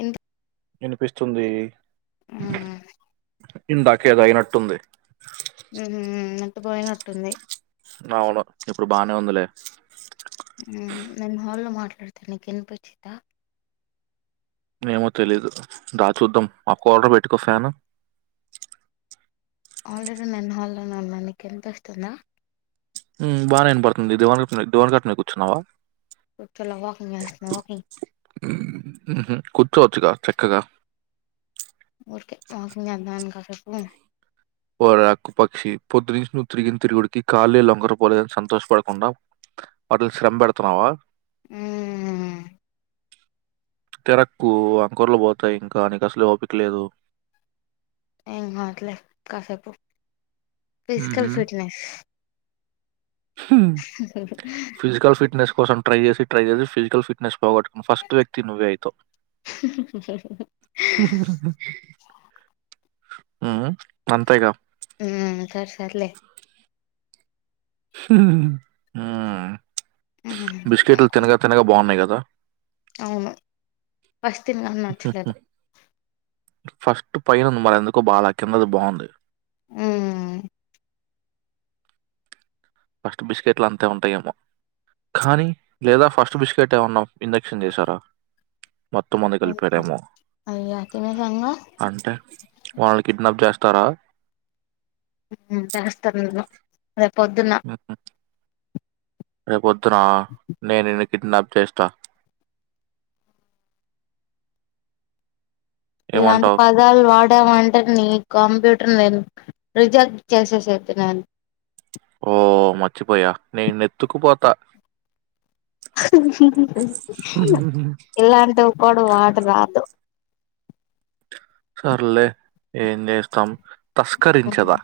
ఇంత వినిపిస్తుంది ఉహు ఇందాకేదో అయినట్టుంది ఎంత పోయినటుంది అవును ఇప్పుడు బాగానే ఉందిలే నేను హాల్లో మాట్లాడతా నీకు వినిపించిందా ఏమో తెలీదు దా చూద్దాం మాకు ఆర్డర్ పెట్టుకో ఫ్యాను ఆల్రెడీ నేను హాల్లోనే ఉన్నా నీకు వినిపిస్తుందా బాగానే వినబడుతుంది దివాన్ఘట్ దివాన్ కట్న కూర్చున్నావా తల వాకింగ్ చేస్తున్న వాకింగ్ చోచగా చక్కగా ఊరికే కాఫీ తెద్దామని కాసేపు లే ఓక్కు పక్షి పొద్దునుంచి నువ్వు తిరిగిన తిరుగుడికి కాళ్ళ లొకర పోలేదని సంతోషపడకుండా వాటిని శ్రమ పెడుతున్నావా ఆ తెరక్కు అంకురలు పోతాయి ఇంకా నీకు అసలు ఓపిక లేదు ఏం మాట్లె కాసేపు ఉహు ఫిజికల్ ఫిట్నెస్ హు ఫిజికల్ ఫిట్నేస్ కోసం ట్రై చేసి ట్రై చేసి ఫిజికల్ ఫిట్నెస్ పొగట్ ఫస్ట్ వ్యక్తి నువ్వే అయితవ్. ఉ అంతేగా ఉ సర్ సర్లే ఉ బిస్కెట్లు తినగా తినగా బావున్నాయ్ కదా. అవును, ఫస్ తిన్ నాక్ నచ్చలేదు. ఫస్ట్ పైనుంది. మరెందుకో బాల కిందది బావుంది. హు ఫస్ట్ బిస్కెట్లంతే ఉంటాయేమో, కానీ లేదా ఫస్ట్ బిస్కెటేమన్నా ఇంజక్షన్ చేసారా మొత్తం మందె కలిపారేమో, అయ్యా తినేసాంగా అంటే వాళ్ళు కిడ్నాప్ చేస్తారా. ఉ చేస్తర్ నిన్ను రేపొద్దున్న రేపు త్రా నేనిన్ ఇ కిడ్నాప్ చేస్తా ఇలాంటి ఏమంటావు? పదాలు వా వంటర్ని కంప్యూటర్ నేను రిజెక్ట్ చేసేసేద్దునని ఓ మర్చిపోయా నేనెత్తుకుపోతా ఇలాంటి ఒకోడు వాట రాదు. సర్లే ఏం జేస్తామ్. తస్కరించెదా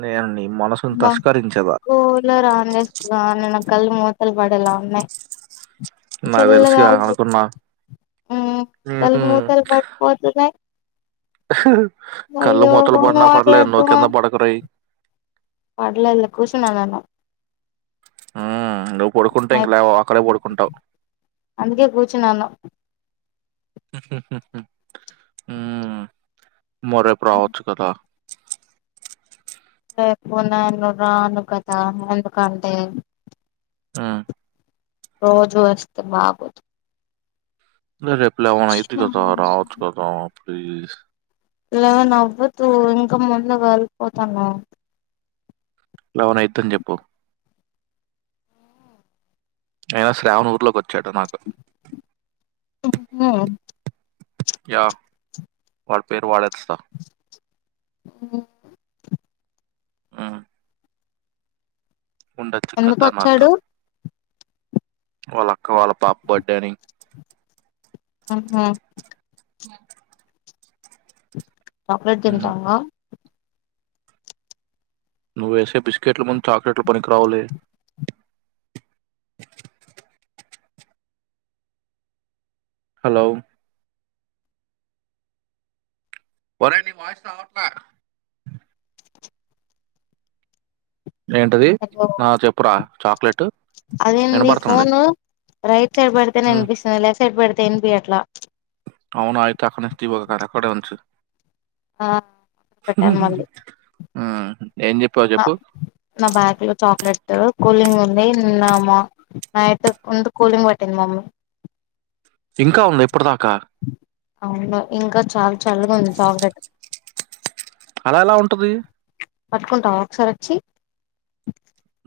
నే ని బ కోలర్ ఆన్ చేసుక్కునవ నిన కళ్ళు మూతలు పడేలా ఉన్నయ్. నాకు తెలుసుగా చల్లగాలి అనుకున్నా ఉ కళ్ళు హ్మ్. మూతలు పడిపోతున్నాయ్. కళ్ళు అయ్యో మూతలు ఫోన్ పడినా పర్లేదు మాట్లాడుతూ నువ్వు మా, కింద పడకురై మాట్లాడ్లే కూసున్నా నేను ఉ నువ్వు పడుకుంటే ఇంక లేవవ్, అక్కడే పడుకుంటావ్. అందుకే కూర్చున్నాను ఉ మరేప్ రావచ్చు కదా. లేకున్నా ను రాను కదా ఎందుకంటే మ్ రోజు వస్తె బాగోదు. రే రేప్ లెవెన్ అయిది గదా రావచ్చు కదా ప్లీజ్ లెవన్ అవ్వదు ఇంకా ముందు వెళ్ళిపోతాను లెవన ఐద్దని చెప్పు అయినా శ్రావణి ఊర్లోక్ చెటనాక్ ఉహు యా వాల్ పేర్ వాడే అస్త [unintelligible] ఉండచ్చు ఎందుకు కద్దానాథ వచ్చాడు వాళ్ళ అక్క వాళ్ళ పాప బర్త్డే అని ఉహు చాక్లెట్ తింటావా నువ్వు వేసే బిస్కెట్లు ముంద్ చాక్లెట్లు పనికిరావులే హలో ఒరేయ్ నీ వాయిస్ రావట్లా ఏంటిది ఆ చెప్పురా చాక్లేెట్ అదేంది ఫోను రైట్ సైడ్ పడితేనే వినిపిస్తది లె పెడితే ఇన్పియట్లా అవును అయితే అక్కడే [inaudible] ఉంచు ఆ పెట్టాను మళ్ళీ మ్ హ్ ఆ నా బ్యాగ్లో చాక్లెట్ కూలింగ్ ఉంది నిన్నా మా నైట్ ఉం కూలింగ్ పెట్టింది మమ్మీ ఇంకా ఉన్నాయి అవును ఇంకా చాల్ చల్లగా ఉంది చాక్లెట్ అలా ఎలా ఉంటది పట్కుంటావా ఒకసార్ వచ్చి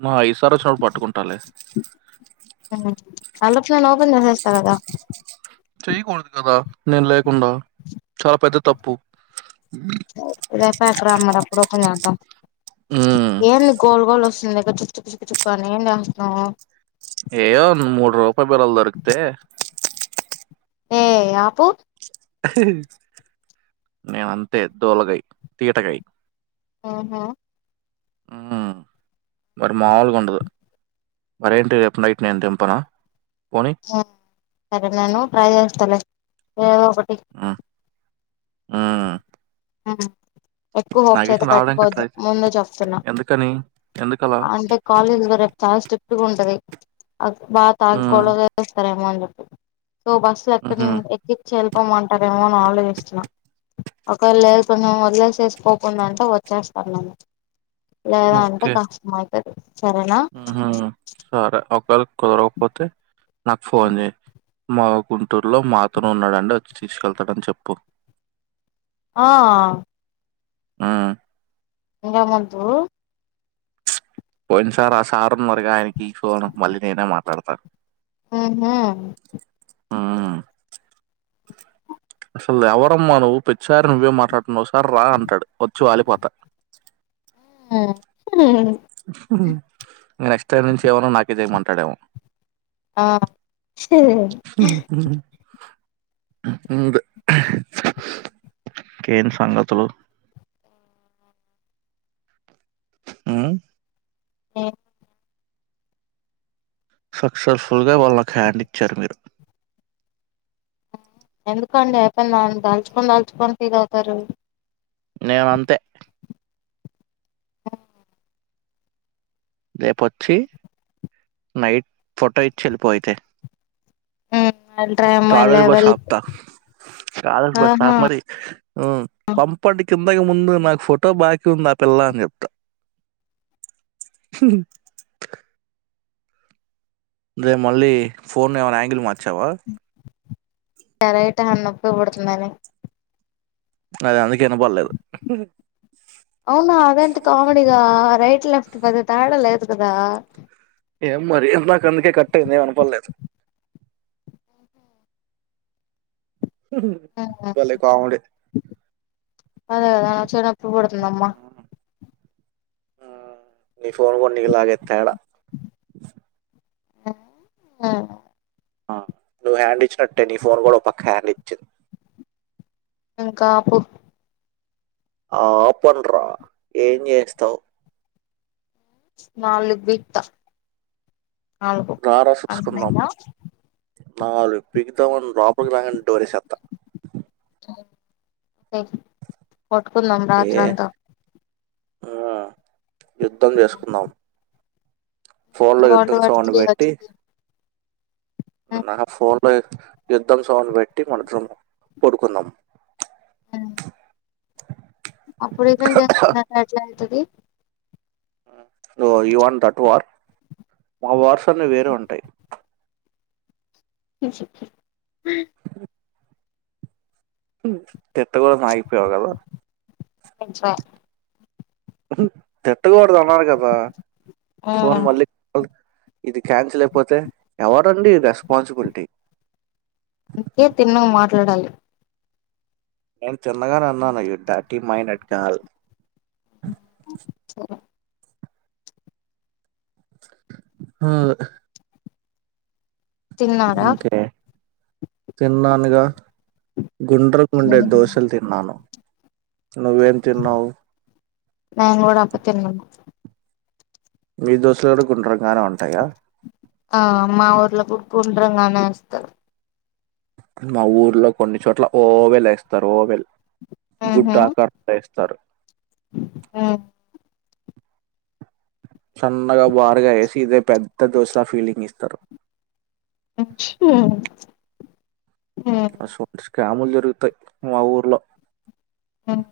మా ఈసార్ వచ్చిన్నప్పుడు పట్టుకుంటాలే [unintelligible] చెయ్యకూడదు కదా నేను లేకుండా చాలా పెద్ద తప్పు ప క రామ్మప్పుడు అంత ఉమ్, ఏంది గోల్ గోల్ వస్ నీ దగ్గర చుక్ చుక్ చుక్ చుక్ అని లేస్తామ్ ఏయ్యో మూడు రూపాయి బిళ్ళలు దొరికితే ఏ ఆపు నేనంతే దోలగై తీటకై మ్మ్ హ్మ్ మ్మ్ మరి మాల్ కొండదు మరి ఏంటో చెప్పు నైట్ నేను తెంపన సరే నను ట్రై చేస్తలే ఓ ఒకటి ఉమ్, ఉమ్, ఆ ఎక్కువ హోప్స్ అయితే నాగేకి రావడానికి పెట్టుకోవద్దు ట్రై చేయి ముందు చెప్తున్నా ఎందుకని ఎందుకలా అంటే కాలేజ్ లో రేపు చాలా స్ట్రీట్ ట్ ఉంటది అక్బా థాంక్స్ ఉమ్, గొలవ చేస్తారేం వాన్ లో సో బస్సులు హుహు. ఎక్కడనే ఎక్కిచ్చే ల్ తెమ్మంటారేమో అని ఆలోచిస్తున్నా ఒకవేళ లేదు కొంచెం వదిలేసేసి పోకుండా అంటే వచ్చేస్తాన్నాను లేదా అంటే కష్టమయిత్ ఓకే మ్మ్ సరే ఒకవేళ కుదరకపోతే నాకు ఫోన్ చేయ్ మా గుంటూరులో మాతోనే ఉన్నాడండి వచ్చి తీసుకెళ్తాడని చెప్పు ఆ ఆ ఇంగేమద్దు పోయిన సార్ ఆ సార్ ఉన్నారు గా ఆయనకి ఫోన్ మళ్ళీ నేనే మాట్లాడత ఆ హా మ్మ్ అసలు ఎవరమ్మా నువ్వు ప్రతిసారి నువ్వే మాట్లాడుతున్నావు ఒకసారి రా అంటాడు వచ్చి వాలిపోతా ఆ నెక్స్ట్ టైం నుంచి ఏమనో నాకే చెయ్ మంటడేమో ఆ ఇంగ్ కేన్ సంగతులు మ్మ్ సక్సెస్ఫుల్ గా వాళ్ళకు హ్యాండ్ ఇచ్చారు మీరు ఎందుక అండి అయిపోయినా దాల్చుకొని దాల్చుకొని ఫీల్ అవుతారు నేనంతే రేపొచ్చి నైట్ ఫోటో ఇచ్చి వెళ్ళిపో అయితే అల్ట్రా అమ్మాయి కాలేజీ బస్ లెవెల్ ఆప్త కాలేజీ బస్ ఆహా ఆపు మరి పంపటి కిందకి ముందు నాకు ఫోటో బాకీ ఉంది ఆ పిల్ల అని చెప్తా రే మళ్ళీ ఫోన్ ఏమైనా యాంగిల్ మార్ చ్చవా ఎర ఇట అన్నప్ప నొప్పి పుడుతుందని అదే అందుకే వినబడలేదు అవునా అదేంత కమెడిగా రైట్ లెఫ్ట్ పెద్ద తేడ లేదు కదా ఏం మరి నాకు అందుకే కట్టయింది ఏం వినపడలేదు భలే కామెడీ అదే అ వచ్చేటప్పుడు కొడుతుందమ్మా నీ ఫోన్ కూడా నీలాగే తేడా ఆ ఆ నువ్వు హ్యాండ్ ఇచ్చినట్టే నీ ఫోన్ కూడా ఓ పక్క హ్యాండ్ ఇచ్చింది ఇంకాపు ఆపండ్రా ఏం చేస్తావ్ నాలుగు బీక్ తా నాలుగు అర్ధం అయ్యింద మా వాళ్లు బిగతా వాళ్ళు లోపలికి రాగానే డోర్ వేసేస్తా కొట్టుకుందాం ఏ రాత్రంతా ఆ యుద్ధం చేసుకుందాం ఫోన్ లో వరల్డ్ యుద్ధం వార్ సౌండ్ త్రీ బట్టి వచ్చింది నా ఫోన్ యుద్ధం సౌండ్ పెట్టి కొంచెం పడుకుందాం అ అప్పుడు ఏదం చేస్తుకున్న ఎట్లా అయితది యువాన్ దట్వార్ మావర్స్ న్న వేరే ఉంటాయి హ తిట్టుకుడదు అని ఆగిపోయావ్ కదా అంచ పటుకోకుడద అన్నారు కదా ఫోన్ మళ్ళీ ఇది క్యాన్సిల్ అయిపోతే ఎవరండి రెస్పాన్సిబిలిటి. అంతే తిన్నగా మాట్లాడాలి. నేను చిన్నగానే అన్నాను. ఈ డాటి మైనట్ గాల్ [unintelligible] హ తిన్నారా ఇఓకే తిన్నానుగా గుండ్రకుండే దోశలు తిన్నాను. నువ్వేం తిన్నావు. నే కూడా అపో తిన్నా మీ దోసలు కూడా గుండ్రంగానే ఉంటాయా ఆ మా ఊర్లో గు గుండ్రంగానే వేస్తారు. మా ఊర్లో కొన్ని చోట్ల ఓవెల్ వేస్తారు ఓవెల్ గుడ్డాకస్త సారు ఆ సన్ బారగా ఏసితే పెద్ద ఇత్త దోస్లా ఫీల్డింగ్ ఇస్తారు. [unintelligible] స గ్యాములు జరుగుతాయి మా ఊర్లో. ఆ [unintelligible]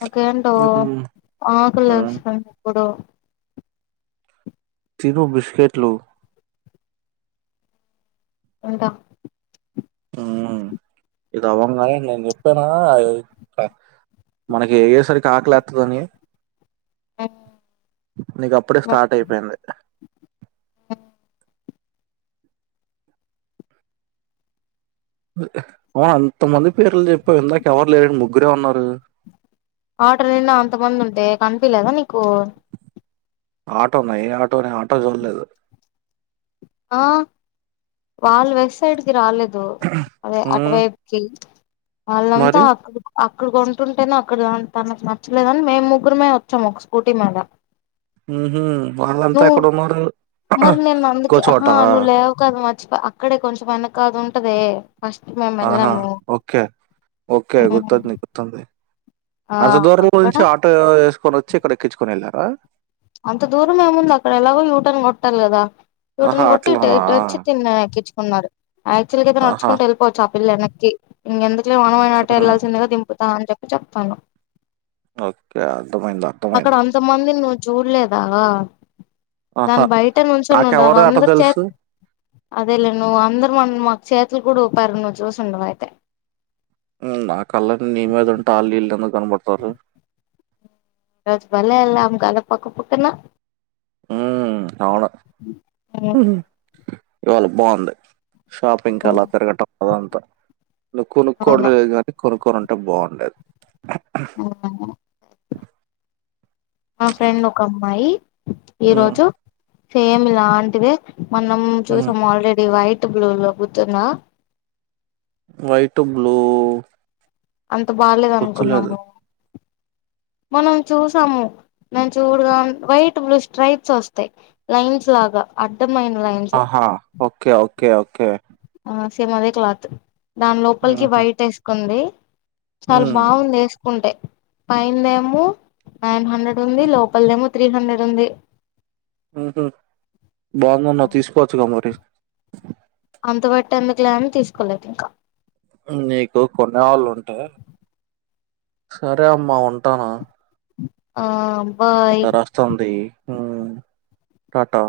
నాకేంటో హ్మ్ ఆకలి హ్మ్ వేస్తుంది ఇప్పుడు. తిను బిస్కెట్లు ఉంటా ఉ ఇది అవ్వగానే నేను చెప్పానా మనకి ఏ్యసరి కాకలేత్తదని నీకు అప్పుడే స్టార్ట్ అయిపోయింది. అవును అంతమంది పేర్లు చెప్పావ్ ఇందాక ఎవరు లేరుని ముగ్గురే ఉన్నారు. ఆటర్ నిన్న అంతమంది ఉంటే కనిపలేదా నీకు. ఆటోన్నా ఏ ఆటోనే ఆటో చూడలేదు. ఆ వాళ్ళు వెస్ సైడ్కి రాలేదు. అ అదే హ్మ్ అటవైపుకి వాళ్ళంతా మరి అక్కడ అక్కడ కొంటుంటేనే అక్కడ తనకు నచ్చలేదుని మేము ముగ్గురమే వచ్చాం ఒక స్కూటీ మీద. ఉహు వాళ్ళంతా అక్కడున్నారు. హా నువు లేవు క అక్కడే కొంచెం వెనక అది ఉంటది ఆహా ఓకే ఓకే గుర్తుంది గుర్తుంది ఆ అంత దూరం అక్కడ నుంచి ఆటో సుకొని వచ్చి ఇక్కడ ఎక్కించుకుని వెళ్ళారా అంత దూరం ఏముంది అక్కడ ఎలాగో యూటర్న్ గొట్టాలి గదా యు ఆహా టర్న్ గొట్ట ఇట్ అట్లనా ఇటొచ్చి తిన ఉన్నారు క్చుల్గ అయితే ఆహా నడుచుకుంట వెళ్ళొపోవచ్చు పల్ల కి ఇంగ ఎందు ఇ మనమైననాట హ్మ్. వెళ్లాల్సిగాిపుతా అని చెప్ప చెప్పను ఓకే అర్థమైంది అర్థమైంది జూల్లేదా ఆహా దాని బయట నుంచోనుండారు నాకెవరు అట అందరు చే తెలుసు అదేలే నువ్వు అందరు మ మాకు చే కూడా పారు ను చూసి ఉండవు అయితే నా కళని నీ మీద ఉంటా వాళ్ళీళ్ళందు కనబడుతారు రోజు బలే ఎల్లం కదా పక్క పక్కన ఉ అవును ఇవాళ బాగుంది షాపింగ్క్ అవును అలా తిరగటం అదంతా ను కొనుక్కోడంలేదు కానీ కొనుక్కొనింట అంట బాగుంటది అవునా ఒక అమ్మాయి ఈ రోజు సేమ్ లాంటిదే మనం చూసాం ఆల్రెడి వైట్ బడు పతున్నా వైట్ బ్లూ అంత బాలేదు గుర్తులేదు అనుకున్నాము మనం చూసాము నేను చూడగా వైట్ బ్లూ స్ట్రైట్స్ వస్తాయి లైన్స్ లాగా అడ్డమైన లైన్స్ ఆహా ఓకే ఓకే ఓకే ఓకే సేమదే క్లాత్ దాని లోపలికి హుహు. వైట్ వేసుకుంది చాలా హ్మ్. బాగుంది వేసుకుంటే పైన్ దేమో నైన్ హండ్రెడ్ ఉంది లోపల్ దేమో త్రీ హండ్రెడ్ ఉంది ఉహ బాగుందన్నా తీసుకోవచ్చుగా మరి అంత పెట్టీ ఎందుకు లేని తీసుకోలేదు ఇంకా నీకు కొనే వాళ్ళు ఉంటే సరే అమ్మా ఉంటాను ఆ బాయ్ ఎలా రాస్తాంది ఆ టాటా